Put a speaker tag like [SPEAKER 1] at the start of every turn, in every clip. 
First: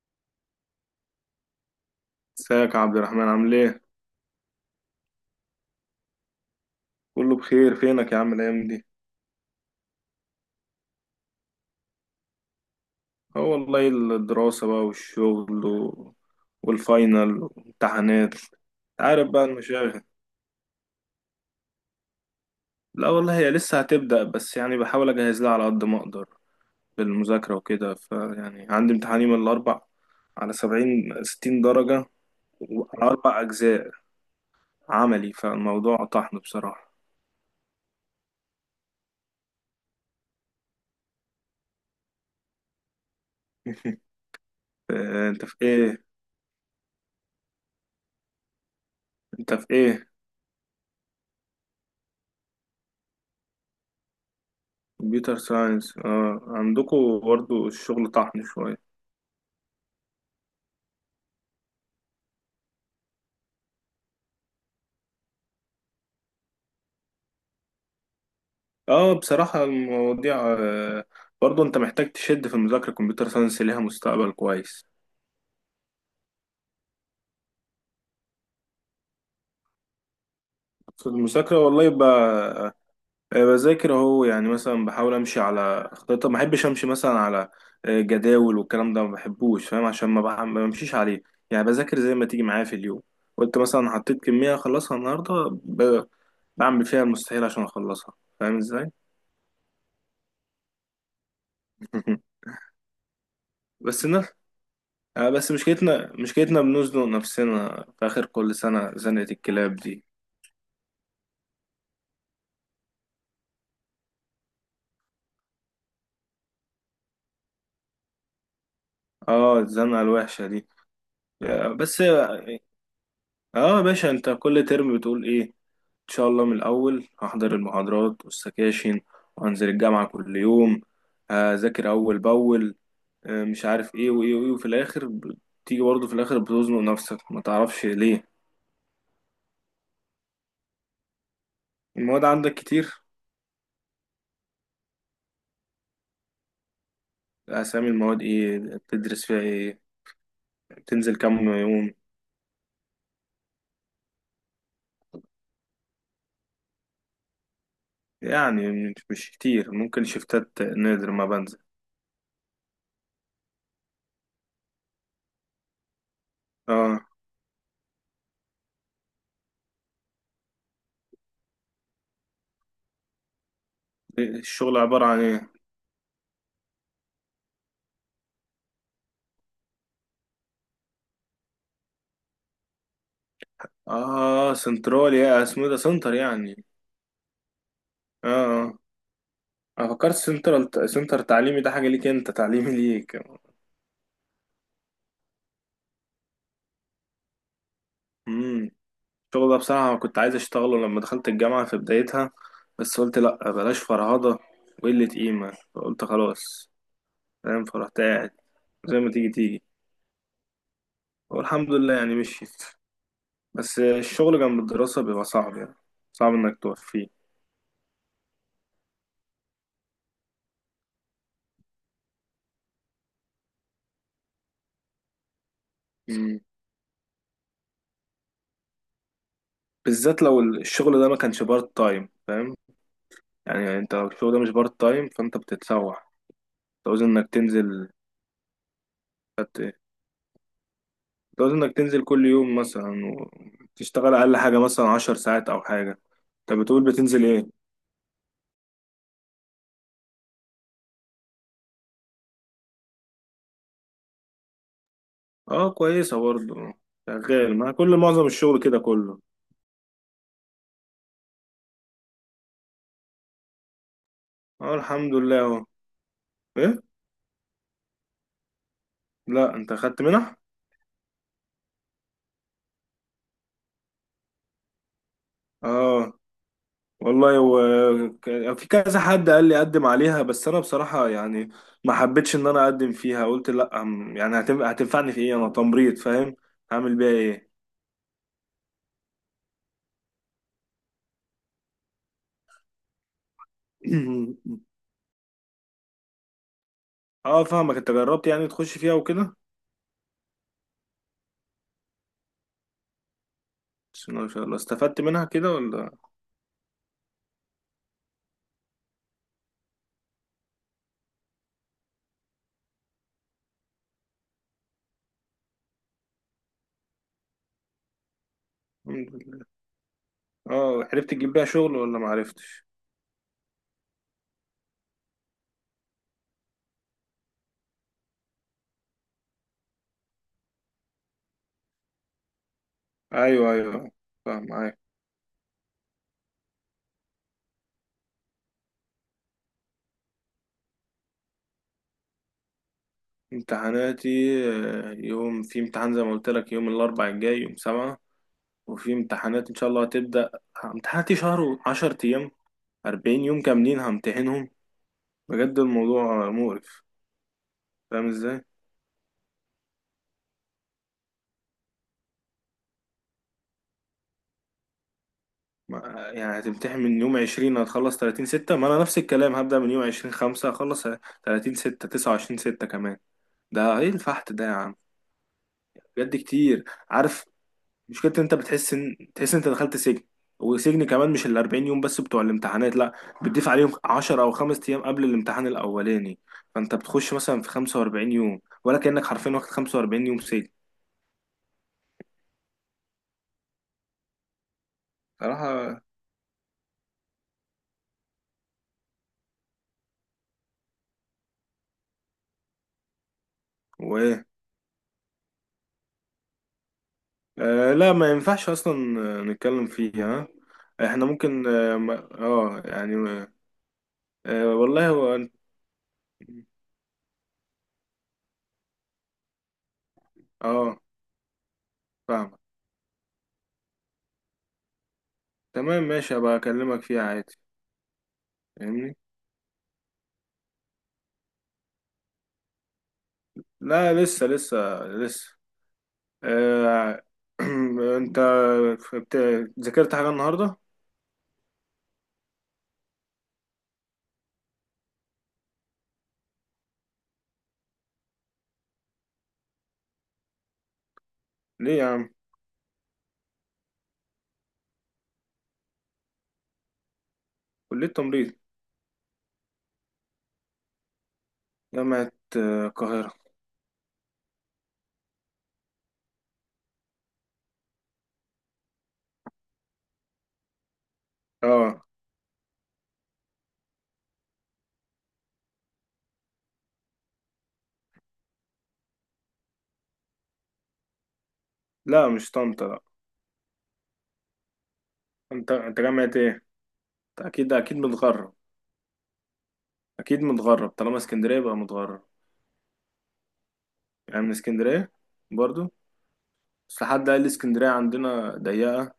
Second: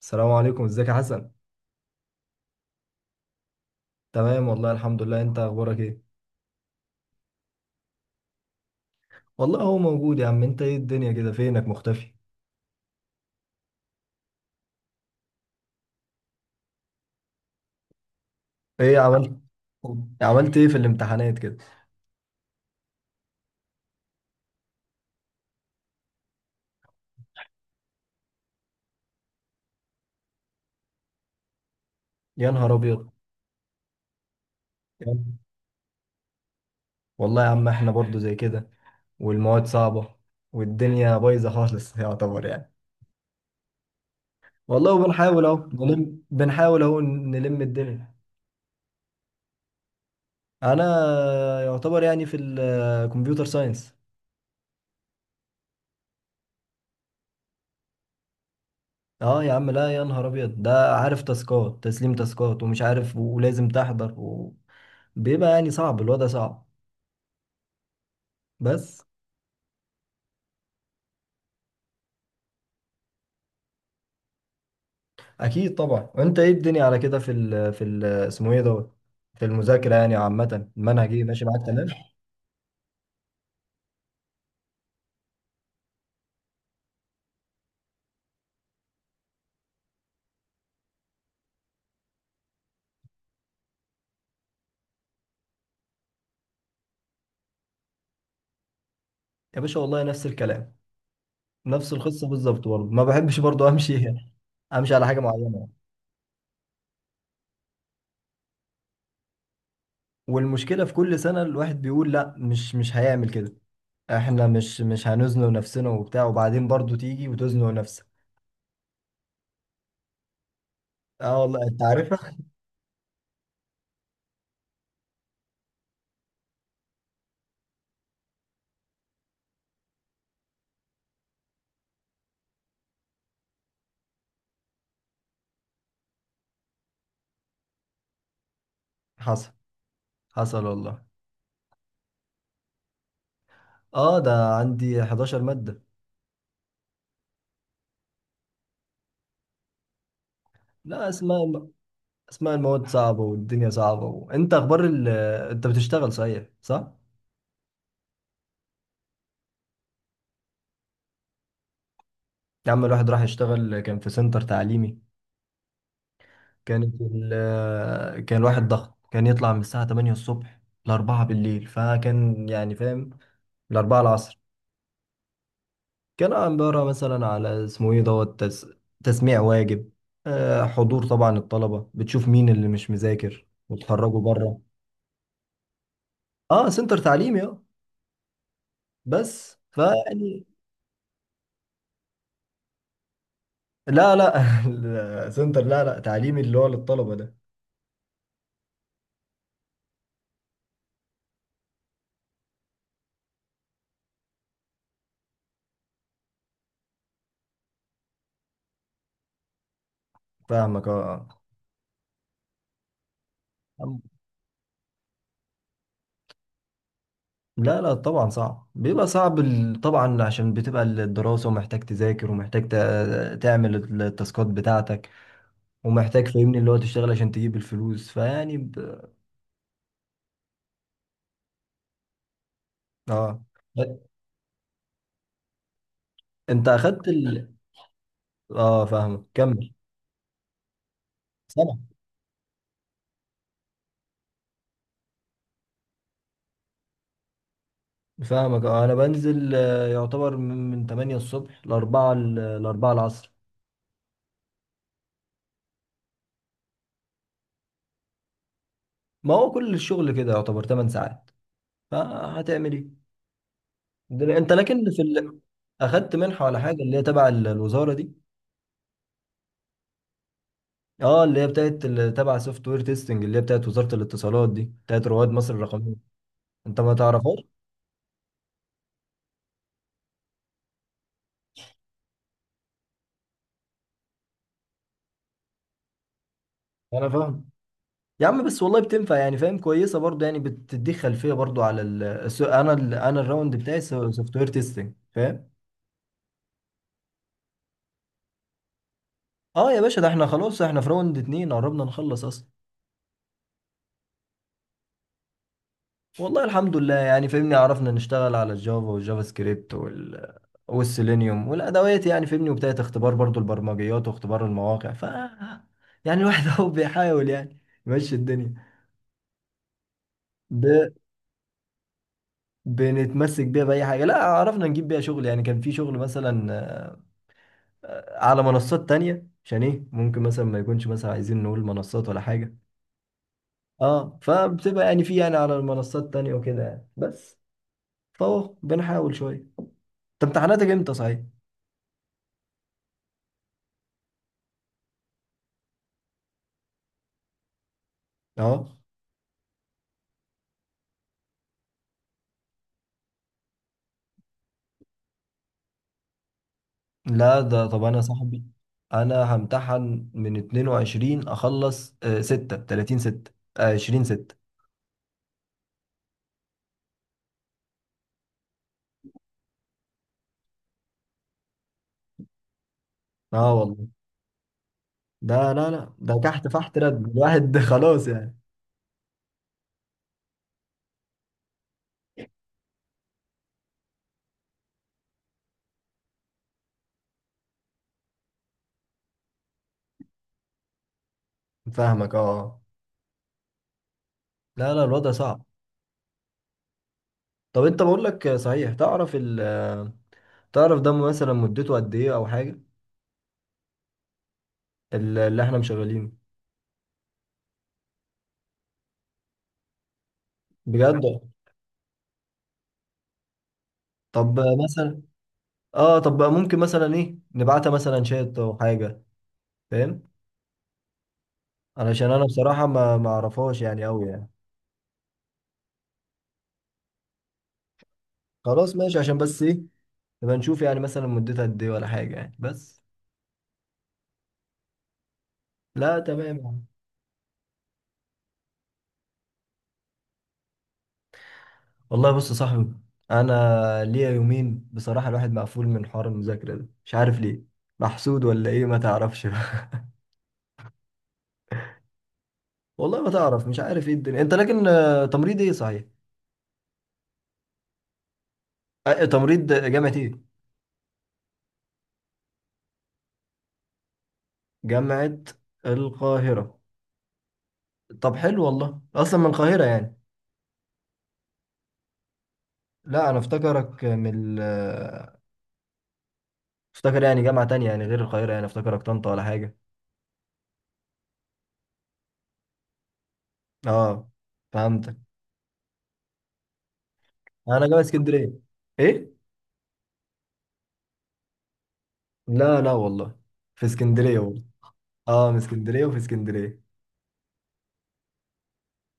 [SPEAKER 1] السلام عليكم، ازيك يا حسن؟
[SPEAKER 2] ازيك يا عبد الرحمن؟ عامل ايه؟
[SPEAKER 1] تمام، والله الحمد لله. انت اخبارك ايه؟
[SPEAKER 2] كله بخير، فينك يا عم الأيام دي؟
[SPEAKER 1] والله هو موجود يا عم. انت ايه الدنيا كده، فينك مختفي؟
[SPEAKER 2] اه والله، الدراسة بقى والشغل و... والفاينل والامتحانات.
[SPEAKER 1] ايه
[SPEAKER 2] عارف
[SPEAKER 1] عملت؟
[SPEAKER 2] بقى المشاغل.
[SPEAKER 1] عملت ايه في الامتحانات كده؟
[SPEAKER 2] لا والله، هي لسه هتبدأ، بس يعني بحاول أجهز لها على قد ما أقدر بالمذاكرة وكده. فيعني عندي امتحان يوم الأربع على سبعين ستين درجة،
[SPEAKER 1] يا نهار ابيض.
[SPEAKER 2] وعلى أربع أجزاء
[SPEAKER 1] يا
[SPEAKER 2] عملي.
[SPEAKER 1] نهار-
[SPEAKER 2] فالموضوع طحن بصراحة.
[SPEAKER 1] والله يا عم احنا برضو زي كده. والمواد صعبة، والدنيا بايظة خالص يعتبر يعني. والله،
[SPEAKER 2] أنت
[SPEAKER 1] وبنحاول اهو
[SPEAKER 2] في إيه؟
[SPEAKER 1] نلم، الدنيا.
[SPEAKER 2] أنت في إيه؟
[SPEAKER 1] انا، يعتبر يعني في الكمبيوتر ساينس.
[SPEAKER 2] كمبيوتر ساينس. اه عندكم برضه الشغل طحن.
[SPEAKER 1] اه يا عم، لا، يا نهار ابيض، ده عارف، تاسكات، تسليم تاسكات، ومش عارف، ولازم تحضر و... بيبقى يعني صعب، الوضع صعب. بس.
[SPEAKER 2] اه بصراحة المواضيع، برضه انت محتاج تشد في المذاكرة. كمبيوتر ساينس ليها مستقبل كويس.
[SPEAKER 1] اكيد طبعا. وانت ايه الدنيا على كده، في ال اسمه ايه دوت؟ في المذاكره يعني عامه،
[SPEAKER 2] في
[SPEAKER 1] المنهج ايه، ماشي
[SPEAKER 2] المذاكرة
[SPEAKER 1] معاك تمام؟
[SPEAKER 2] والله بذاكر اهو. يعني مثلا بحاول امشي على خطة، ما بحبش امشي مثلا على جداول والكلام ده، ما بحبوش، فاهم؟ عشان ما بمشيش عليه. يعني بذاكر زي ما تيجي معايا في اليوم. قلت مثلا حطيت كمية اخلصها النهاردة، ب- بعمل فيها المستحيل عشان اخلصها. فاهم ازاي؟
[SPEAKER 1] يا باشا والله نفس الكلام. نفس القصه بالظبط، برضه ما بحبش برضه امشي
[SPEAKER 2] بس الناس...
[SPEAKER 1] امشي على حاجه
[SPEAKER 2] آه بس
[SPEAKER 1] معينه.
[SPEAKER 2] مشكلتنا بنزنق نفسنا في آخر كل سنة زنقة الكلاب دي.
[SPEAKER 1] والمشكله في كل سنه الواحد بيقول لا، مش هيعمل كده. احنا مش هنزنق نفسنا وبتاع، وبعدين برضه تيجي وتزنق نفسك.
[SPEAKER 2] اه الزنقة الوحشة دي.
[SPEAKER 1] اه والله،
[SPEAKER 2] آه
[SPEAKER 1] انت
[SPEAKER 2] بس
[SPEAKER 1] عارف.
[SPEAKER 2] اه، يا باشا انت كل ترم بتقول ايه؟ ان شاء الله من الأول هحضر المحاضرات والسكاشن، وهنزل الجامعة كل يوم، هذاكر أول بأول، آه مش عارف ايه وايه وايه. وفي الآخر بتيجي برضه في الآخر بتزنق نفسك ما تعرفش ليه.
[SPEAKER 1] حصل. حصل والله.
[SPEAKER 2] المواد عندك كتير؟
[SPEAKER 1] اه، ده عندي 11 مادة.
[SPEAKER 2] أسامي المواد ايه؟ بتدرس فيها ايه؟
[SPEAKER 1] لا،
[SPEAKER 2] بتنزل كام
[SPEAKER 1] اسماء،
[SPEAKER 2] يوم؟
[SPEAKER 1] اسماء المواد صعبة، والدنيا صعبة. وانت اخبار ال... انت بتشتغل صحيح، صح؟
[SPEAKER 2] يعني مش كتير، ممكن شفتات، نادر ما بنزل.
[SPEAKER 1] يا عم الواحد راح يشتغل، كان في سنتر تعليمي. كانت
[SPEAKER 2] اه
[SPEAKER 1] ال... كان الواحد ضغط، كان يطلع من الساعة 8 الصبح ل 4 بالليل، فكان يعني فاهم، ل 4 العصر.
[SPEAKER 2] الشغل عبارة عن ايه؟
[SPEAKER 1] كان عبارة مثلا على اسمه ايه دوت تس... تسميع واجب، حضور طبعا الطلبة، بتشوف مين اللي مش مذاكر وتخرجه
[SPEAKER 2] اه
[SPEAKER 1] بره.
[SPEAKER 2] سنترال، يا اسمه إيه ده، سنتر يعني؟
[SPEAKER 1] اه سنتر تعليمي اه.
[SPEAKER 2] اه. اه
[SPEAKER 1] بس
[SPEAKER 2] انا فكرت
[SPEAKER 1] فيعني.
[SPEAKER 2] سنترال سنتر تعليمي ده حاجة ليك انت، تعليمي ليك.
[SPEAKER 1] لا لا السنتر لا لا تعليمي، اللي هو للطلبة ده.
[SPEAKER 2] امم. الشغل ده بصراحة كنت عايز اشتغله لما دخلت الجامعة في بدايتها، بس قلت لا بلاش فرهضة وقلة قيمة، فقلت خلاص، فاهم؟ فرحت قاعد زي ما تيجي تيجي.
[SPEAKER 1] فاهمك اه.
[SPEAKER 2] والحمد لله يعني مشيت. بس
[SPEAKER 1] آه.
[SPEAKER 2] الشغل جنب الدراسة بيبقى صعب يعني، صعب انك توفيه.
[SPEAKER 1] لا لا طبعا صعب، بيبقى صعب طبعا عشان بتبقى الدراسة، ومحتاج تذاكر، ومحتاج تعمل التاسكات بتاعتك. ومحتاج فاهمني اللي هو تشتغل عشان تجيب الفلوس، فيعني ب...
[SPEAKER 2] بالذات لو الشغل ده ما كانش بارت تايم، فاهم؟
[SPEAKER 1] اه.
[SPEAKER 2] يعني انت لو الشغل ده مش بارت تايم، فانت بتتسوح.
[SPEAKER 1] انت
[SPEAKER 2] تعوز
[SPEAKER 1] اخدت
[SPEAKER 2] انك
[SPEAKER 1] ال...
[SPEAKER 2] تنزل.
[SPEAKER 1] اه فاهمك، كمل.
[SPEAKER 2] هت- تعوز انك
[SPEAKER 1] سامع.
[SPEAKER 2] تنزل كل يوم مثلا، وتشتغل اقل حاجة مثلا عشر ساعات او حاجة. انت بتقول بتنزل ايه؟
[SPEAKER 1] فاهمك اه، انا بنزل، يعتبر من 8 الصبح، ل 4، العصر.
[SPEAKER 2] اه كويسة برضه. شغال، ما كل معظم الشغل كده كله.
[SPEAKER 1] ما هو كل الشغل كده يعتبر 8 ساعات. فهتعمل ايه دلوقتي؟ انت
[SPEAKER 2] اه
[SPEAKER 1] لكن في
[SPEAKER 2] الحمد
[SPEAKER 1] ال...
[SPEAKER 2] لله اهو.
[SPEAKER 1] اخدت منحه ولا
[SPEAKER 2] ايه؟
[SPEAKER 1] حاجه، اللي هي تبع الوزاره دي؟
[SPEAKER 2] لا انت خدت منح؟
[SPEAKER 1] اه اللي هي بتاعت تبع سوفت وير تيستنج، اللي هي بتاعت وزاره الاتصالات دي، بتاعت رواد مصر الرقميه.
[SPEAKER 2] اه
[SPEAKER 1] انت ما
[SPEAKER 2] والله
[SPEAKER 1] تعرفهاش؟
[SPEAKER 2] هو في كذا حد قال لي اقدم عليها، بس انا بصراحة يعني ما حبيتش ان انا اقدم فيها. قلت لا يعني هتنفعني في ايه؟ انا تمريض، فاهم؟ هعمل بيها
[SPEAKER 1] انا فاهم.
[SPEAKER 2] ايه؟
[SPEAKER 1] يا عم بس والله بتنفع يعني، فاهم. كويسه برضو يعني، بتديك خلفيه برضو على ال... انا ال... انا الراوند بتاعي سوفت وير تيستنج، فاهم.
[SPEAKER 2] اه فاهمك. انت جربت يعني تخش فيها وكده؟
[SPEAKER 1] اه يا باشا، ده احنا خلاص، احنا في راوند اتنين، قربنا نخلص اصلا.
[SPEAKER 2] بس ما شاء الله استفدت منها كده ولا؟
[SPEAKER 1] والله الحمد لله يعني، فاهمني. عرفنا نشتغل على الجافا والجافا سكريبت، وال والسيلينيوم والادوات، يعني فاهمني، وبدايه اختبار برضو البرمجيات واختبار المواقع، ف يعني الواحد اهو بيحاول يعني يمشي الدنيا.
[SPEAKER 2] الحمد لله.
[SPEAKER 1] ب...
[SPEAKER 2] اه عرفت تجيب بيها شغل ولا ما عرفتش؟
[SPEAKER 1] بنتمسك بيها باي حاجه. لا، عرفنا نجيب بيها شغل يعني، كان في شغل مثلا على منصات تانية، عشان ايه ممكن مثلا ما يكونش، مثلا عايزين نقول منصات ولا حاجه.
[SPEAKER 2] ايوه ايوه،
[SPEAKER 1] اه،
[SPEAKER 2] فاهم معاك.
[SPEAKER 1] فبتبقى يعني، في يعني، على المنصات تانية وكده يعني، بس. فهو بنحاول شويه. انت امتحاناتك امتى، صحيح؟
[SPEAKER 2] امتحاناتي، يوم في امتحان زي ما قلت لك، يوم الاربع الجاي، يوم سبعة.
[SPEAKER 1] اه.
[SPEAKER 2] وفي امتحانات ان شاء الله هتبدأ. امتحاناتي شهر وعشر ايام، 40 يوم كاملين همتحنهم. بجد الموضوع مقرف.
[SPEAKER 1] لا ده، طب انا
[SPEAKER 2] فاهم
[SPEAKER 1] صاحبي،
[SPEAKER 2] ازاي؟
[SPEAKER 1] انا همتحن من 22، اخلص 6 30 6، 20 6.
[SPEAKER 2] يعني هتمتحن من يوم 20، هتخلص 30 6. ما انا نفس الكلام. هبدأ من يوم 20 5، هخلص 30 6، 29 6 كمان.
[SPEAKER 1] اه
[SPEAKER 2] ده
[SPEAKER 1] والله.
[SPEAKER 2] ايه الفحت ده يا عم؟
[SPEAKER 1] ده لا لا،
[SPEAKER 2] بجد
[SPEAKER 1] ده تحت
[SPEAKER 2] كتير.
[SPEAKER 1] فحت، رد
[SPEAKER 2] عارف
[SPEAKER 1] الواحد خلاص
[SPEAKER 2] مشكلة إن انت
[SPEAKER 1] يعني.
[SPEAKER 2] بتحس ان، تحس إن انت دخلت سجن؟ وسجن كمان مش ال 40 يوم بس بتوع الامتحانات، لا، بتضيف عليهم 10 او 5 ايام قبل الامتحان الاولاني. فانت بتخش مثلا في 45 يوم، ولا كأنك حرفيا واخد 45 يوم سجن.
[SPEAKER 1] فاهمك اه. لا لا الوضع صعب.
[SPEAKER 2] صراحة.
[SPEAKER 1] طب انت بقول لك، صحيح، تعرف ال آه، تعرف ده مثلا مدته قد ايه او حاجه،
[SPEAKER 2] و
[SPEAKER 1] اللي احنا مشغلينه؟
[SPEAKER 2] آه لا، ما ينفعش اصلا نتكلم فيها.
[SPEAKER 1] بجد.
[SPEAKER 2] احنا ممكن اه يعني.
[SPEAKER 1] طب
[SPEAKER 2] آه والله
[SPEAKER 1] مثلا.
[SPEAKER 2] هو
[SPEAKER 1] اه طب ممكن مثلا ايه نبعتها مثلا شات او حاجه؟ فاهم.
[SPEAKER 2] اه
[SPEAKER 1] علشان انا
[SPEAKER 2] فاهم.
[SPEAKER 1] بصراحه ما اعرفهاش يعني قوي يعني.
[SPEAKER 2] تمام ماشي، هبقى اكلمك فيها عادي،
[SPEAKER 1] خلاص
[SPEAKER 2] فاهمني.
[SPEAKER 1] ماشي، عشان بس ايه، نبقى نشوف يعني مثلا مدتها قد ايه ولا حاجة يعني، بس.
[SPEAKER 2] لا لسه لسه، لسه.
[SPEAKER 1] لا تمام يعني.
[SPEAKER 2] آه. انت بت- ذاكرت حاجة النهاردة؟
[SPEAKER 1] والله بص يا صاحبي، انا ليا يومين بصراحة الواحد مقفول من حوار المذاكرة ده، مش عارف ليه، محسود ولا ايه ما تعرفش بقى.
[SPEAKER 2] ليه يا عم؟
[SPEAKER 1] والله ما تعرف، مش عارف ايه الدنيا. انت لكن تمريض، ايه صحيح؟
[SPEAKER 2] كلية تمريض،
[SPEAKER 1] تمريض جامعة ايه؟
[SPEAKER 2] جامعة القاهرة.
[SPEAKER 1] جامعة القاهرة. طب حلو. والله اصلا من القاهرة يعني؟
[SPEAKER 2] اه.
[SPEAKER 1] لا انا افتكرك من افتكر يعني جامعة تانية يعني غير القاهرة، يعني افتكرك طنطا ولا حاجة.
[SPEAKER 2] لا مش طنطا، لا.
[SPEAKER 1] اه فهمت.
[SPEAKER 2] انت جامعة ايه؟ أنت اكيد
[SPEAKER 1] انا
[SPEAKER 2] اكيد
[SPEAKER 1] جاي اسكندريه.
[SPEAKER 2] متغرب.
[SPEAKER 1] ايه؟
[SPEAKER 2] اكيد متغرب، طالما اسكندرية يبقى متغرب.
[SPEAKER 1] لا لا والله، في اسكندريه
[SPEAKER 2] يعني من
[SPEAKER 1] والله.
[SPEAKER 2] اسكندرية
[SPEAKER 1] اه من
[SPEAKER 2] برضو؟
[SPEAKER 1] اسكندريه وفي اسكندريه.
[SPEAKER 2] بس حد قال لي اسكندرية عندنا ضيقة،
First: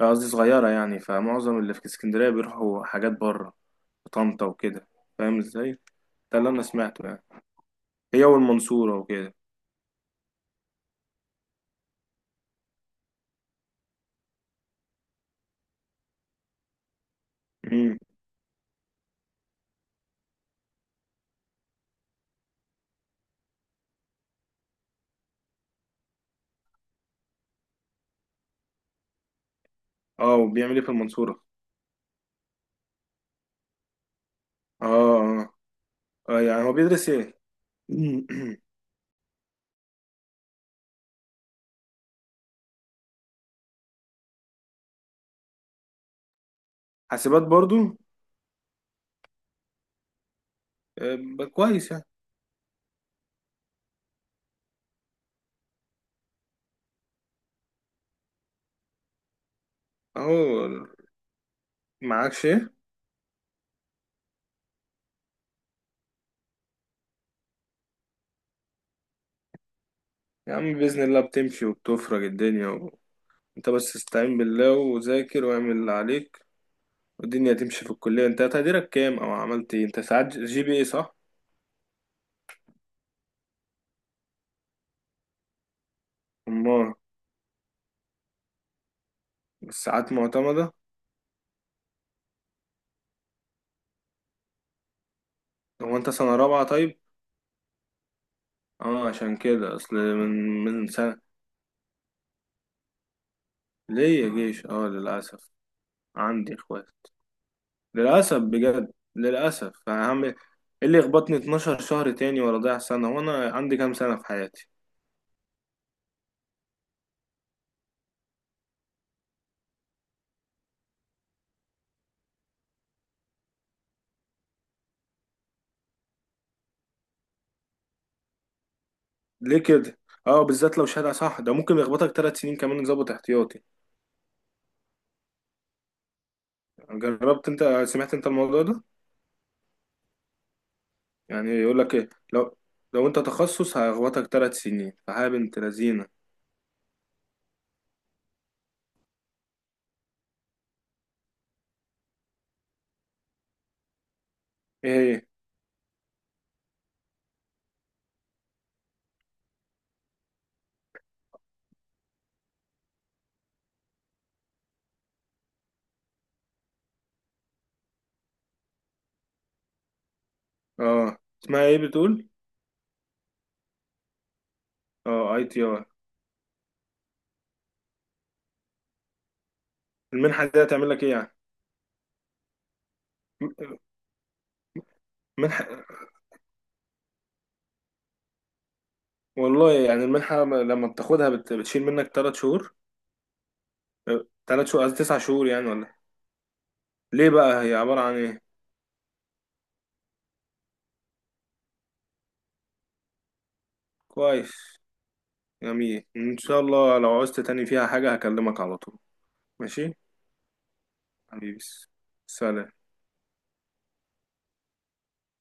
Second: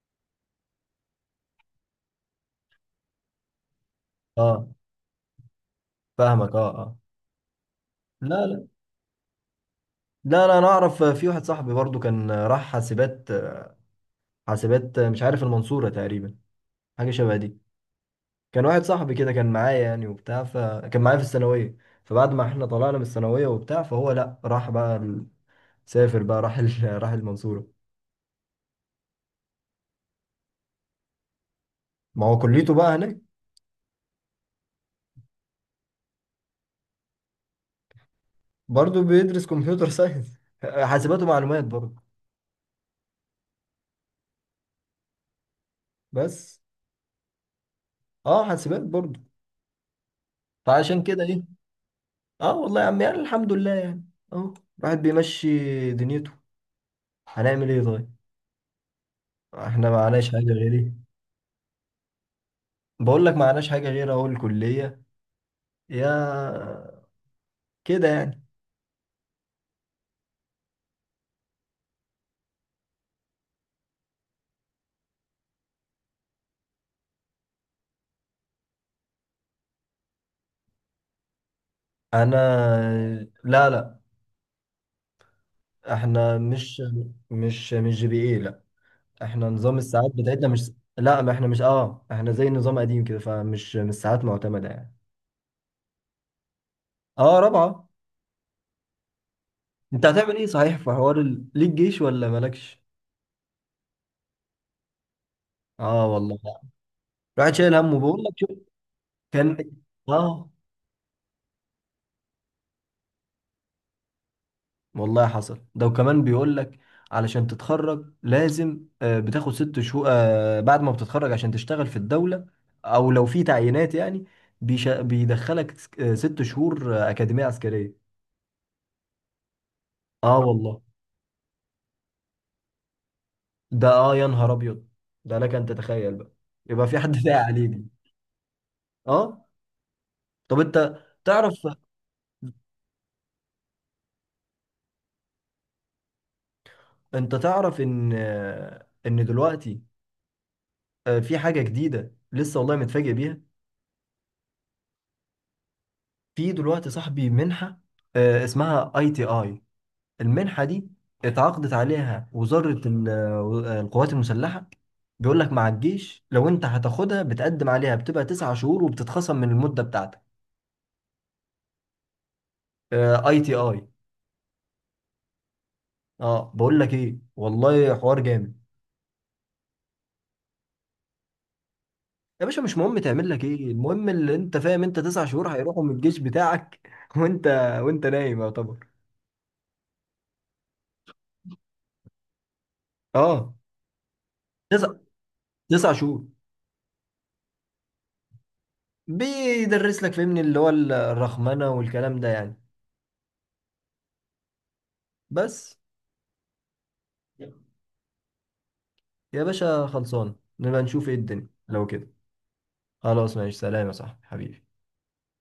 [SPEAKER 2] قصدي صغيرة يعني، فمعظم اللي في اسكندرية بيروحوا حاجات بره، طنطا
[SPEAKER 1] اه
[SPEAKER 2] وكده، فاهم ازاي؟ ده اللي
[SPEAKER 1] فاهمك
[SPEAKER 2] انا
[SPEAKER 1] اه اه.
[SPEAKER 2] سمعته يعني، هي
[SPEAKER 1] لا لا.
[SPEAKER 2] والمنصورة وكده.
[SPEAKER 1] لا لا، انا اعرف في واحد صاحبي برضو كان راح حاسبات. حاسبات، مش عارف، المنصوره تقريبا، حاجه شبه دي.
[SPEAKER 2] امم.
[SPEAKER 1] كان واحد صاحبي كده، كان معايا يعني وبتاع، فكان معايا في الثانويه. فبعد ما احنا طلعنا من الثانويه وبتاع، فهو لا، سافر بقى، راح المنصوره.
[SPEAKER 2] اه، وبيعمل ايه في المنصورة؟
[SPEAKER 1] ما هو كليته بقى هناك.
[SPEAKER 2] اه اه. يعني هو بيدرس ايه؟
[SPEAKER 1] برضو بيدرس كمبيوتر ساينس حاسبات ومعلومات برضو بس.
[SPEAKER 2] حاسبات برضو.
[SPEAKER 1] اه حاسبات برضه. فعشان كده ايه.
[SPEAKER 2] كويس يعني.
[SPEAKER 1] اه والله يا عم يعني، الحمد لله يعني. اه الواحد بيمشي دنيته. هنعمل ايه طيب؟ احنا معناش
[SPEAKER 2] اهو.
[SPEAKER 1] حاجه غير ايه.
[SPEAKER 2] معاكش ايه؟
[SPEAKER 1] بقول لك معناش حاجه غير اهو الكليه. يا، كده يعني.
[SPEAKER 2] يا عم بإذن الله بتمشي وبتفرج الدنيا و... انت بس استعين بالله وذاكر واعمل اللي عليك والدنيا تمشي. في الكلية انت تقديرك كام؟ او عملت ايه انت ساعات؟ جي بي اي صح؟
[SPEAKER 1] انا. لا لا. احنا مش،
[SPEAKER 2] امال؟
[SPEAKER 1] مش جي بي ايه لا. احنا نظام الساعات
[SPEAKER 2] الساعات
[SPEAKER 1] بتاعتنا مش.
[SPEAKER 2] معتمدة؟
[SPEAKER 1] لا، ما احنا مش، اه احنا زي نظام قديم كده، فمش مش ساعات معتمده يعني.
[SPEAKER 2] هو انت سنة رابعة طيب؟
[SPEAKER 1] اه رابعه.
[SPEAKER 2] اه عشان كده اصل
[SPEAKER 1] انت هتعمل ايه،
[SPEAKER 2] من
[SPEAKER 1] صحيح، في
[SPEAKER 2] سنة.
[SPEAKER 1] حوار ال... ليك جيش ولا مالكش؟
[SPEAKER 2] ليه يا جيش؟ اه للأسف.
[SPEAKER 1] اه والله،
[SPEAKER 2] عندي اخوات.
[SPEAKER 1] الواحد شايل همه، بيقول لك
[SPEAKER 2] للأسف
[SPEAKER 1] شوف.
[SPEAKER 2] بجد،
[SPEAKER 1] كان.
[SPEAKER 2] للأسف يعني هعمل ايه؟
[SPEAKER 1] اه.
[SPEAKER 2] إيه اللي يخبطني 12 شهر تاني ولا ضيع سنة؟ وانا عندي كام سنة في حياتي؟
[SPEAKER 1] والله حصل. ده وكمان بيقول لك علشان تتخرج لازم بتاخد ست شهور بعد ما بتتخرج عشان تشتغل في الدولة، او لو في تعيينات يعني. بيدخلك ست شهور أكاديمية عسكرية.
[SPEAKER 2] ليه كده؟
[SPEAKER 1] اه
[SPEAKER 2] اه بالذات
[SPEAKER 1] والله،
[SPEAKER 2] لو شهادة، صح، ده ممكن يخبطك ثلاث سنين كمان يظبط احتياطي.
[SPEAKER 1] ده اه يا نهار ابيض، ده لك ان تتخيل بقى. يبقى في حد ساعة
[SPEAKER 2] جربت
[SPEAKER 1] عليك؟
[SPEAKER 2] انت، سمعت انت الموضوع ده؟
[SPEAKER 1] اه طب انت
[SPEAKER 2] يعني
[SPEAKER 1] تعرف،
[SPEAKER 2] يقول لك إيه لو، لو أنت تخصص هيخبطك تلات سنين، فحاجة بنت لذينة.
[SPEAKER 1] انت تعرف ان دلوقتي في حاجة جديدة لسه، والله متفاجئ بيها.
[SPEAKER 2] إيه هي؟
[SPEAKER 1] في دلوقتي صاحبي منحة، اسمها اي تي اي. المنحة دي اتعاقدت عليها وزارة القوات المسلحة. بيقول لك مع الجيش، لو انت هتاخدها، بتقدم عليها بتبقى تسع شهور وبتتخصم من المدة بتاعتك.
[SPEAKER 2] أه اسمها إيه بتقول؟
[SPEAKER 1] اي تي اي.
[SPEAKER 2] أه أي تي آر.
[SPEAKER 1] اه بقول لك ايه، والله حوار جامد.
[SPEAKER 2] المنحة دي هتعمل لك إيه يعني؟
[SPEAKER 1] يا باشا مش مهم تعمل لك ايه، المهم اللي انت فاهم، انت تسع شهور
[SPEAKER 2] منحة.
[SPEAKER 1] هيروحوا من الجيش بتاعك وانت، وانت نايم يعتبر.
[SPEAKER 2] والله يعني المنحة لما بتاخدها بتشيل منك تلات شهور؟
[SPEAKER 1] اه.
[SPEAKER 2] أه، تلات شهور
[SPEAKER 1] تسع
[SPEAKER 2] قصدي تسع شهور يعني
[SPEAKER 1] تسع
[SPEAKER 2] ولا؟
[SPEAKER 1] شهور.
[SPEAKER 2] ليه بقى، هي عبارة عن إيه؟
[SPEAKER 1] بيدرس لك فهمني اللي هو الرخمنة والكلام ده يعني،
[SPEAKER 2] كويس.
[SPEAKER 1] بس.
[SPEAKER 2] جميل إن شاء الله، لو عوزت تاني فيها حاجة هكلمك على طول.
[SPEAKER 1] يا باشا
[SPEAKER 2] ماشي.
[SPEAKER 1] خلصان، نبقى نشوف ايه الدنيا
[SPEAKER 2] حبيبي.
[SPEAKER 1] لو كده.
[SPEAKER 2] سلام.
[SPEAKER 1] خلاص ماشي، سلام يا صاحبي حبيبي.